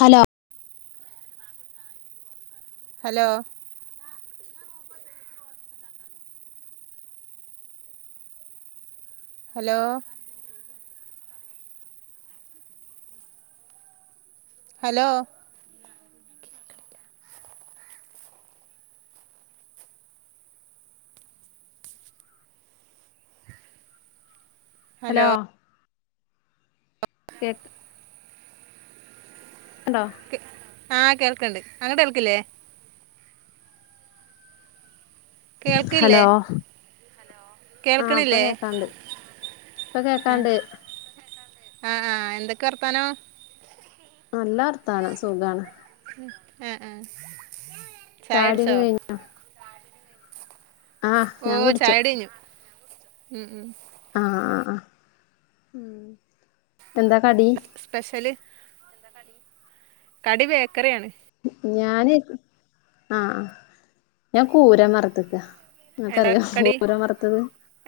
Hello hello hello hello hello കേക് ക്ണ്ടോ ആ കേൾക്കണ്ട് അങ്ങട്ട് കേൾക്കില്ലേ കേൾക്കില്ലേ ആ ഇപ്പ കേൾക്കണില്ലേ കേക്കാണ്ട് ഇപ്പ ആ കേക്കാണ്ട് ആ ആ എന്തൊക്കെ വർത്താനം നല്ലർ ത്താനം സുഖാണ് എ എ ചായുടിക്കെ കഴിഞ്ഞോ ആഹ് ഓ ഞാൻ കുടിച്ചു ചായുടി യ്ഞ്ഞു ഉ ഉം ആ ആ ആ ഉം എന്താ കടി സ്പെഷ്യല് കടി ബേക്കറിയാണ് ഞാൻ ആ ആ ഞാൻ കൂരം വറത്ത്ക്കാ എന്താ കടി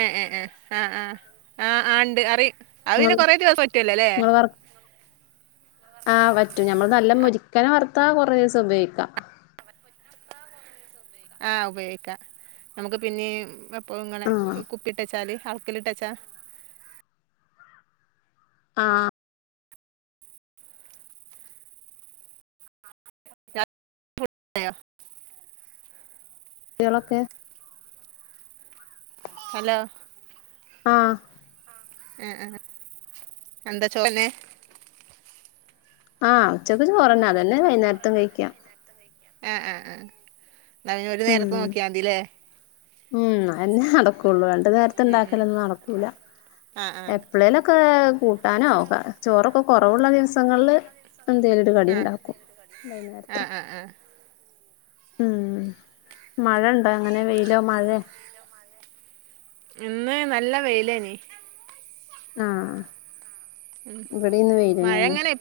ഏ ഏ ഏ ആ ആ ആ ആ ഇണ്ട് അറിം അവിന്നെ ഇങ്ങള് കൊറെ ദിവസം പറ്റല്ലോ ല്ലേ ഇങ്ങള് വർ ആഹ് പറ്റും ഞമ്മള് നല്ല മുരിക്കന വറുത്താ കുറേ ദിവസം ഉപയോഗിക്കാം ആഹ് ഉപയോഗിക്കാ നമുക്ക് പിന്നീം [unintelligible] പ്പളും ഇങ്ങനെ ആഹ് കുപ്പിട്ട് വച്ചാല് അൾക്കിലിട്ടച്ചാ ആ കുട്ടികളൊക്കെ ഹലോ ആ ആ ആ എന്താ ചോറിനു ആ ഉച്ചക്ക് ചോറുതനെന്ന അതന്നെ വൈകുന്നേരത്തും കഴിക്ക്കാ ആ ആ എന്നാ ഇനി ഒരു നേരത്തെ ഉം നോക്കിയാ മതില്ലേ ഉം എന്നെ നടക്കും ഉള്ളൂ രണ്ട് നേരത്തെ ഉണ്ടാക്കലൊന്നും നടക്കൂല ആഹ് ആഹ് എപ്പഴേലുംമൊക്കെ കൂട്ടാനോ ആ ചോറൊക്കെ കുറവുള്ള ദിവസങ്ങളില് എന്തേലും ഒരു കടി ആഹ് ഉണ്ടാക്കും വൈകുന്നേരത്ത ആഹ് ആഹ് ആഹ് ഉം മഴണ്ടോ അങ്ങനെ വെയിലോ മഴയോ ഇന്ന് നല്ല വെയിലാണ് ആ ഇവിടേന്ന് വെയിലാണ് മഴ ഇന്നു ഇങ്ങനെ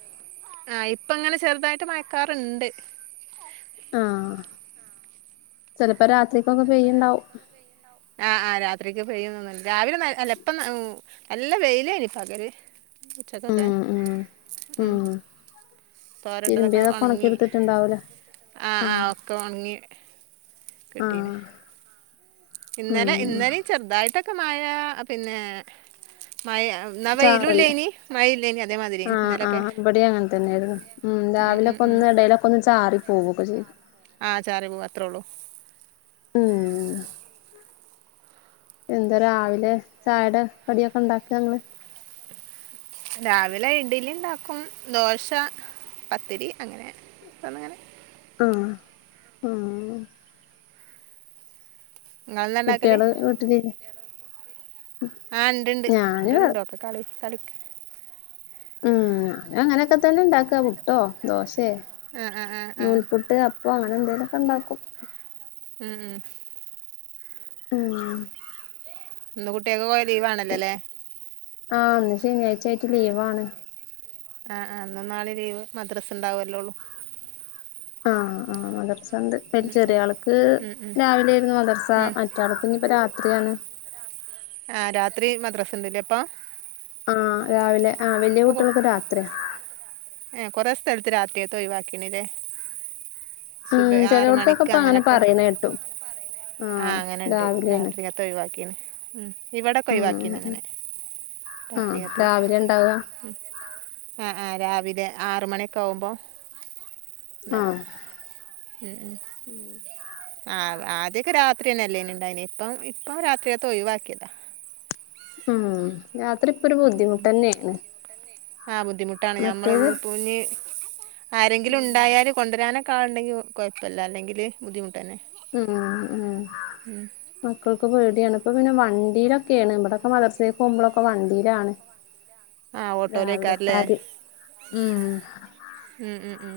ആഹ് ഇപ്പ അങ്ങനെ ചെറുതായിട്ട് മഴാക്കാറുണ്ട് ആ ചിലപ്പോ രാത്രിക്ക് ചിലപ്പോ രാത്രിലത്തേക്കുയൊക്കെ പെയ്യുണ്ടാവും ആഹ് ആ രാത്രിക്ക് പെയ്യുന്ന ഒന്നും രാവിലെ അല്ല ഇപ്പം നല്ല വെയിൽ ഇനി പകൽ ഉച്ചക്കൊക്കെ ഉം ഉം ഉം തോരടത്തുതൊക്കെ തിരുമ്പിയതൊക്കെ ഉണക്കി ഉണങ്ങി എടുത്തിട്ടുണ്ടാവൂലേ ആ ആ ആഹ് ഓക്കെ ഉണങ്ങി കിട്ടിന് ആഹ് ഇന്നലെ ഉം ഇന്നലെയും ചെറുതായിട്ടൊക്കെ വ്യക്തമായ പിന്നെ മഴ എന്നാ വെയിലുമില്ല ചാറല്ലേ ഇനി മഴയില്ല ഇനി അതേമാതിരി ആം ആ ഇന്നലൊക്കെ അവിടെ അങ്ങനെ തന്നെയായിരുന്നു ഉം ഉം, രാവിലെൊക്കെ ഉം. ഒന്ന് ഇടയിലൊക്കെ ഒന്ന് ചാറി പോകും കു ചെയ [inaudible] ആ ചറിപോകല്ല് അത്രേള്ളു ഉം... എന്താ രാവിലെ ചായടെ കടിയൊക്കെ ഉണ്ടാക്കി നീങ്ങൾ രാവിലെ ഇഡലി ഉണ്ടാക്കും ദോശ, പത്തിരി അങ്ങനെന്ന ഇങ്ങനെ ആം ആം നിങ്ങളുയേന്ന ഉണ്ടാകാൽ കുട്ടികള് വീട്ടിലില്ലേ ആ ഇണ്ട് ഇണ്ട് ഞാന് ഇട്ടണ്ട്ോക്കെ കളി കടുക്ക് ഉം അങ്ങനെയൊക്കെ തന്നെ ഇണ്ടാക്കുക പുട്ടോ ദോശയെ ആം ആ ആ ആ അപ്പൊ അങ്ങനെ എന്തേലുമൊക്കെ ഉണ്ടാക്കും ഉം ഉം ഉം..... ഇന്നു കുട്ടികൾക്കുയൊക്കെ ലീവ് ആണല്ലോല്ലേ ആഹ് ഒന്ന് ശനിയാഴ്ചായിട്ട് ലീവാണ് ആ ഇന്നുന്നാള്ളയും ലീവ് മദ്രസ് ഉണ്ടാവല്ലോള്ളു ആം.. ആ മദ്രസ ചെറിയ ആൾക്ക് ഉം, ഉം, രാവിലെ ആയിരുന്നു മദ്രസ ഉം. മറ്റാൾക്ക് ഇനിയിപ്പോ എത്രയാണ് ആഹ് രാത്രി മദ്രാസണ്ട് ല്ലെ പ്പം ആഹ് രാവിലെ ആ വല്ല്യ ഇപ്പോൾ കുട്ടിൾക്ക് രാത്രിയ ഏഹ് കൊറെ സ്ഥലത്ത് രാത്രിയത്ത ഒഴിവാക്കിണ്ല്ലേ ഉം ചിലവിടത്തൊക്കെ ഇപ്പ അങ്ങനെ പറയുന്ന കേട്ടും ആഹ് അങ്ങനെണ്ട് രാവിലെണ് രാത്രികത്തെ ഒഴിവാക്കീണ് ഉം ഇവിടെക്കെ ഒഴിവാക്കിന്ന അങ്ങനെ ആഹ് രാത്രിക്കത് രാവിലെ ഇണ്ടാവുക ആഹ് ആഹ് രാവിലെ ലെ ആറു മണിയൊക്കെ ആവുമ്പോ ണ്ടാവാ ആഹ് മ് മ് ആഹ് ആദ്യൊക്കെ രാത്രി തന്നെ അല്ലേനിണ്ടായന് ഇപ്പം ഇപ്പം രാത്രിയത്തെ ഒയിവാക്കിയതാ ഉം രാ അത്ര ഇപ്പൊ ഒരു ബുദ്ധിമുട്ട് തന്നെയാണ് ആഹ് ബുദ്ധിമുട്ടാണ് ഞമ്മൾ മറ്റേത് ഇപ്പോനി ആരെങ്കിലുണ്ടായാൽ കൊണ്ടരനോ ക്കാളുണ്ടെങ്കി കൊയപ്പല്ല അല്ലെങ്കില് ബുദ്ധിമു ഉം ഉം മക്കൾ ക്ക് പേടിയാണ് ഇപ്പോപ്പിന്നെ വണ്ടിലിക്കെയാണ് ഇവിടൊക്കെ മദ്രസേ പോവുമ്പോളൊക്കെ വണ്ടീലാണ് ആഹ് രാവിലെ ഓട്ടോയിലേക്കാരല്ലേ പാല് ഉം ഉം ഉം ഉം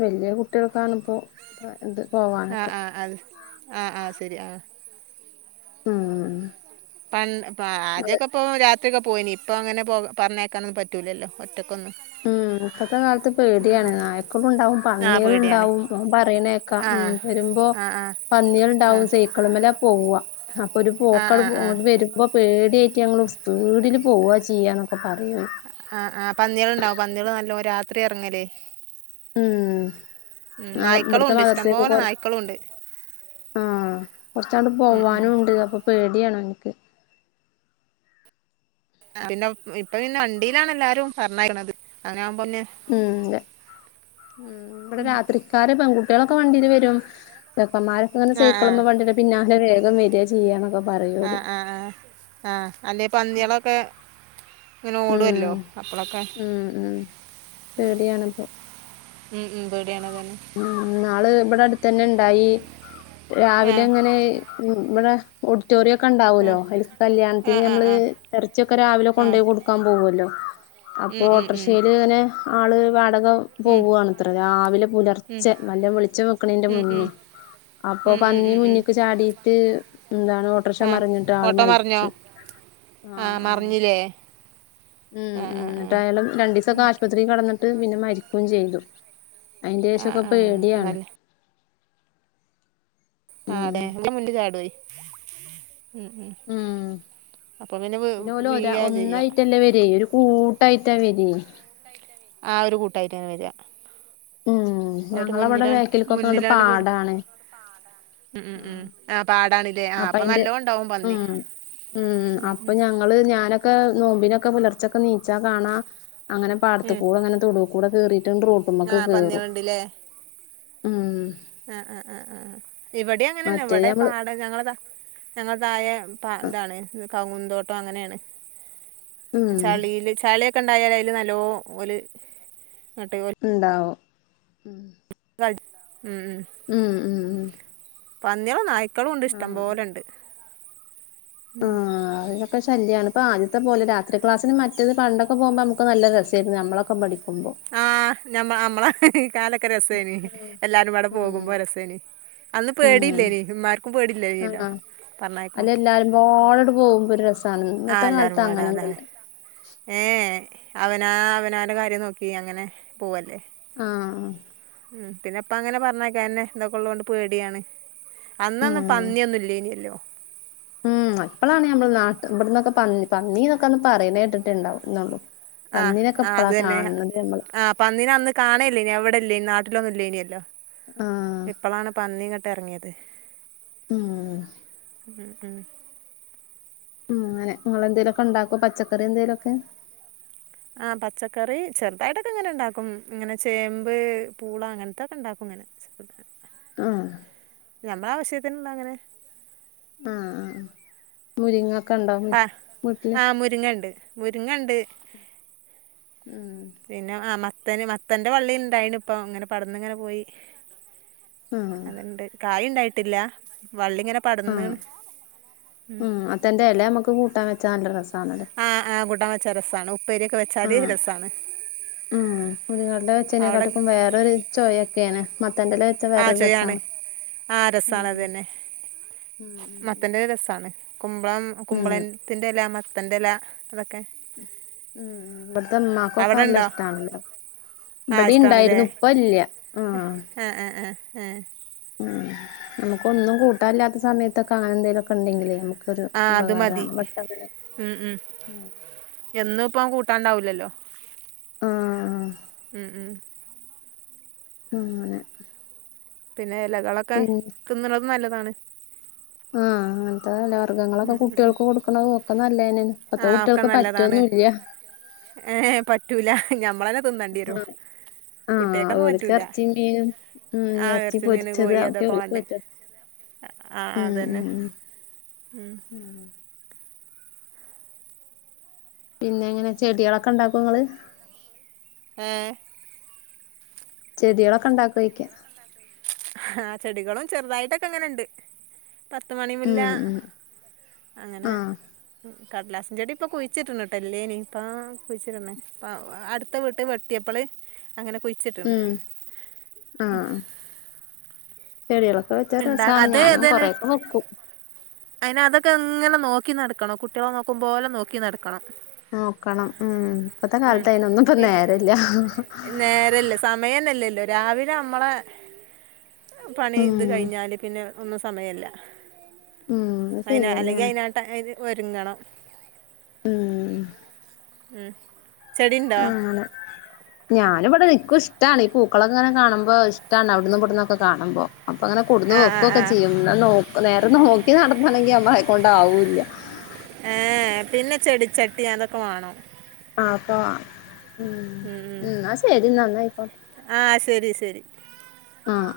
വല്ല്യ കുട്ട്യാളെ കാണുമ്പോ പ്പ ണ്ട് ആഹ് പോവാനൊക്കെ ആഹ് അത് ആഹ് ആഹ് ശെരി ആഹ് ഉം ആ ആദ്യോക്കെപ്പോ രാ ത്രി ഒക്കെ പോയിനി ഇപ്പൊങ്ങനെ പോക പറഞ്ഞയക്കാനൊന്നും പറ്റൂലല്ലോ ഒറ്റ മ് ഇപ്പത്തെ കാലത്ത് പേടിയാണ്. നായിക്കളുണ്ടാവും ആ പേടിയാണ് പന്നിയള്ണ്ടാവും ഉം പറയണെക്ക ആ മ് വരുമ്പോ ആ ആ ആ പന്നിയൾണ്ടാവും സൈക്കൾമല പോവ്വ. അപ്പൊരു ആ പോക്കാണ് ആ പോ ആ ഇങ്ങട്ട് വര്മ്പം. പേടിയായിറ്റ് ഞങ്ങള് ഉസ് പീട്ല് പോവ്വാ ചെയ്യാന്ന്. ആ അ പന്നിയാൾണ്ടാവും. പന്നിള് നല്ലോ രാത്രിയെറങ്ങല്. ഉം ഞങ്ങളെ നായ്ക്കളും ഇബ്ടത്തെ ഉണ്ട് മദ്രസ്സേക്ക് ഇഷ്ടംപോലെ കൊറേ നായ്ക്കളും ഉണ്ട് ആ കൊറച്ചാണ്ട് ഉം, ഉം. പോവാനുണ്ട് അപ്പോ പേടിയാണോനിക്ക്. പിന്നെ ഇപ്പോ പിന്നെ വണ്ടീലാണ് എല്ലാരും പറഞ്ഞയക്കണത് [unintelligible] ഉം ഇബടെ രാത്രികാരെ പെ കുട്ട്യളൊക്കെ വണ്ടീൽ വരും ചെ ക്കമ്മാരൊക്കെ ഇങ്ങനെ ആ ആ സൈക്കൾമേ വണ്ടിന്റെ പിന്നാ വേഗം വരാ ചെയ്യാന്നൊക്കെ പ ആ ആ ആ ആ അല്ലെ പന്നിയാളൊക്കെ ഉം ഉം ഉം പേടിയാണപ്പോ. ഉം ഉം പേടി യാണതന്നെ. ഇവിടെ ത്തന്നെണ്ടായി രാവിലങ്ങനെ ഉം ഇവിടെ ഡിറ്റോറിയം ഒക്കെ ആ ഉണ്ടാവുമല്ലോ അതിക്ക് ആ കല്യാണത്തിന് ആ നമ്മള് ആ എറച്ചിയൊക്കെ രാവിലെ ആ കൊണ്ടുപോയി കൊടുക്കാൻ പോകുമല്ലോ ഉം അപ്പോൾ ഉം ഉം ഓട്ടോറിക്ഷേൽ ഇങ്ങനെ ആള് വാട ഉം പോവ്വാണ് ഇത്ര രാവിലെ പുലർ ചെ നല്ല വെളിച്ചം വെക്കണീന്റെ ഉം ഉം മുന്നേ അപ്പൊ ഉം ഉം പന്നി ഉം ഉം മുന്നിക്ക് ചാടീട്ട് എന്താണ് ഓട്രക്ഷ ആ മറിഞ്ഞിട്ട് ആള് ഓട്ടോ മറിഞ്ഞോ മരിച്ചു ആ ആ ഉം ആ ഉം ആ ആ എന്നിട്ടയാള് രണ്ടീസൊക്കെ ആശുപത്രിയിൽ കെടന്നി ട്ട് പിന്നെ മരിക്കുകയും ചെയ്തു. അയിന്റെ ആ ശേഷൊക്കെ ആ പേടിയാണ്. നല്ല ആ ഉം അതെ എന്റെ മുന്നിൽ [unintelligible] ഉം ഉം അപ്പം വീ പിന്നെ ഓല് ഒ വീഴാ ചെയ്യാ ഒന്നായിട്ടല്ല വരേ ഒരു കൂ ട്ടായിറ്റാ വരി. ആ ഒരു കൂട്ടായിട്ടാണ് വരിക. ഉം ഓര് ഞങ്ങളവിടെ മുന്നിലാണ് ബേക്കിൽക്കൊക്കെ അങ്ങട് മുന്നിലാണ് പെടും പാടാണ് ഉം ഉം ആ പാടാണ്. അപ്പോ അതിന്റെ ഉം ഉം അപ്പോ ഞങ്ങള് ഞാനൊക്കെ നോമ്പിനൊക്കെ പുലർച്ചക്ക് എണിച്ചാ കാണാ അങ്ങനെ ഉം പാടത്തുക്കൂടങ്ങനെ തോടും ഇവിടെ കേറി രണ്ടു റൂമൊക്കെ ആ കേറും. ഉം ആ ആ ആ ഇവിടെ അങ്ങനെ തന്നെ മറ്റേത് ഇവിടെ ഞമ്മള് പാടെ ഞങ്ങളിത ഞങ്ങള തായെന്താണേ കൗതോട്ടങ്ങനെയാണ് ഉം ചാളീല് ചളി തണ്ടായാലേ നല്ലോണം ഇണ്ടാവും ഉം കളി ഉം ഉം ഉം പന്നികളെ നായ് കളുണ്ട് ഇഷ്ട്ടം ആഹ് പോലുണ്ട് ഉം അതൊക്കെ ശല്യണ് ഇപ്പോ ആദ്യത്തെ പോലെ രാത്രി ക്ലാസിനും മറ്റും പണ്ടൊക്കെ പോമ്പം നമുക്ക് നല്ല രസായിരുന്നു നമ്മളൊക്കെ പഠിക്കുമ്പോ ആഹ് ഞമ്മള അമ്മള് കാലൊക്കെ രസേനി ആഹ് എല്ലാവരും പാടെ ഉം പോകുമ്പോ രസേനി അന്ന് ഉം പേടില്ലേനിം ഇമ്മാർക്കും പേടില്ലനില്ലോ ആഹ് പറഞ്ഞയക്കും അല്ല എല്ലാരുംപാടട് പോകുമ്പോ ഒരു രസാണ് ആ ഇന്നത്തെ എല്ലിരും കാലത്ത് പാടെല്ലെ അങ്ങനൊന്നുല്ല ഏ അവനോൻ അവനോൻ്റെ കാര്യം നോക്കി അങ്ങനെ പോവല്ലേ ആഹ് ഉം പിന്നെപ്പ അങ്ങനെ പറഞ്ഞ അയക്കാനന്നെ ഇതൊക്കെള്ളോണ്ട് പേടിയാണ് അന്ന് ഒന്നും ഉം പന്നിന്നൊന്നും ഇല്യാനില്ലോ ഉം അപ്പളാണ് ഞമ്മള് നാട്ട് ബട്ന്ന്ക്കെ പന്ന് പന്നീന്നൊക്കന്ന് പറയുന്നേട്ടിട്ട്ണ്ടാവും ന്നൊള്ളൂ ആഹ് ആഹ് അതെന്നെ ആഹ് പന്നിനെ അന്ന് കാണേല്ല ഞാവിടെ ഇല്ലേനിം നാട്ടിലൊന്നും ഇല്ലേനിയല്ലോ ആഹ് ഇപ്പളാണ് പന്നി ക എറങ്ങിയത് ഉം ഉം ഉം ഉം ഇങ്ങനെ ഇങ്ങളെന്തേലും ഒക്കെ ഇണ്ടാക്കോ പച്ചക്കറി എന്തേലുക്കെ ആഹ് പച്ചക്കറി ചെറുതായിട്ടൊക്കെ ഇങ്ങനെ ഇണ്ടാക്കും ഇങ്ങനെ ചേമ്പ് പൂള അങ്ങനെത്തൊക്കെ ഇണ്ടാക്കും ഇങ്ങനെ ആ നമ്മളാവശ്യത്തിള്ളങ്ങനെ ആ ആ ആ മുരിങ്ങ- ആ ആ മുരിങ്ങണ്ട് മുരിങ്ങണ്ട് ഉം പിന്നെ അമ ത്തന് മത്തൻ്റെ വള്ളി ഇണ്ടായിനിപ്പോ ഇങ്ങനെ പടർന്നിങ്ങനെ പോയി ആഹ് അത്ണ്ട് കായിണ്ടാ ട്ടില്ല ആഹ് ഉം മത്തൻ്റെ എലമ്മക്ക് കൂട്ടാൻ വെച്ച നല്ലരസാ ആഹ് ആഹ് കൂട്ടാൻ വെ ച്ച രസാണ് ഉ ആഹ് ഉം [unintelligible] വേറെ ഒരു ചൊയക്കാണ് ആഹ് ചെയ്യാണ് ആഹ് രസാണ് ഉം അതെന്നെ മത്തൻ്റെ രസാണ് കുമ്പളം കുമ്പളത്തിൻ്റെ എല മ ത്തൻ്റെ എല ഉം ഉം ബടത്തെ ഇമ്മാക്കൊക്കെ അവിടെ നല്ല ഉണ്ടോ ഇഷ്ടാണ് ആ ബടെം ഇഷ്ടമാണല്ലേ ഇണ്ടായിരുന്നു ഇപ്പ ഇല്ല്യ ആഹ് എഹ് ഏ നമ്മുക്ക് ഒന്നും കൂട്ടാല്ലാത്ത സമയത്തൊക്കെ അങ്ങനെ എന്തേലുക്കെ ഇണ്ടങ്കിലെ നമ്മു ആഹ് അത് മതി ഉം ഉം എന്നു ഇപ്പം കൂട്ടാണ്ടാവൂല്ലല്ലോ ആഹ് ഉം ഉം ഉം അങ്ങനെ പിന്നെ എലകളൊക്കെ തിന്നുന്നതും നല്ല [unintelligible] [unintelligible] ഞങ്ങളൊക്കെ കുട്ടികൾക്ക് കൊടുക്കുന്നത് നല്ലതിന് ഇപ്പോഴത്തെ ആ ഒക്കെ കുട്ടികൾക്ക് പറ്റൊ നല്ലതാണ് ന്നില്ല റ്റൂല നമ് ആ കുട്ടികക്കൊന്നും ഓൽക്ക് പറ്റൂല എർച്ചിയും മീനും എ ആഹ് റച്ചി ഇറച്ചി മീന് പൊരിച്ചത് കോഴി ഒക്കെ അതൊക്കെ ഓല്ക്ക് വാണ്ടേ പറ്റുള്ളൂ. ആഹ് മ് മ് അതന്നെ മ് ഉം [inaudible] പിന്നെങ്ങനെ ചെടികളൊക്കെ ഇണ്ടാക്കോ ഇങ്ങള് ഏ ചെടിളൊക്കെ ഇ ണ്ടാക്കോ യ്ക്ക ആ ചെടികളും ചെറുതായിട്ട് ഒക്കെ ങ്ങനെ ണ്ട് പത്തുമണി മുല്ല ഉം ഉം അങ്ങനെ ആഹ് കടലാസ് ചെടി പ്പം കുഴിച്ചിട്ട് ഇല്ലെനി പ്പം കുയ്ച്ച്ട്ട്ണ് അടുത്ത വീട്ടിൽ വെട്ടിയപ്പോൾ അങ്ങനെ കുഴിച്ചിട്ട്ണ് ഉം ആഹ് ചെടികളൊക്കെ വെച്ചാൽ ഇണ്ടാ രസാണ് അത് ഞാനും ഇതന്നെ കൊറേ ഒക്കെ വയ്ക്കും ഇതൊക്കെ ഇങ്ങനെ നോക്കി നടക്കണം കുട്ടികളെ നോക്കുമ്പോലെ നോക്കി നടക്കണം നോക്കണം ഉം പ്പത്തെ കാലത്ത് അയ്നൊന്നും പ്പം ഉം നേരല്ല. നേരല്ല സമയന്നല്ലല്ലോ രാവിലെ അമ്മളെ പണി ഉം ഇത് കഴിഞ്ഞാല് പിന്നെ ഉമസ് സമയെല്ല ഉം അത് അയിന് അല്ലെങ്കി ശരിയന്നേണ് അയിനാട്ട എത് പ്പൊരുങ്ങണം ഉം ഉം ചെടി ണ്ടോ ന്നാലും വടെ നിക്കുഷ്ട്ടാണ് പൂക്കളൊക്കെ ങ്ങെനെ കാണുമ്പോ ഇഷ്ടാണ് അവിടുന്ന് ഇവിടുന്ന് ഒക്കെ കാണുമ്പൊ അപ്പോൾ അങ്ങനെ കൊടുന്നു ആ ആ വെക്കു ക്കെ ആ ചെയ്യുംന്ന നോക് നേര് ദിർനോ നോക്കി നടതണങ്കി നമ്മളെയ്ക്കൊണ്ടാവുല്ല ഏ ഏ പിന്നെ ചെടിച്ചട്ടി അതൊക്കെ വാണം അപ്പോഅ ഉം എന്നാ ശരി ന്നങ് ഒ ഹ് ആ ശരി ശരി ആഹ്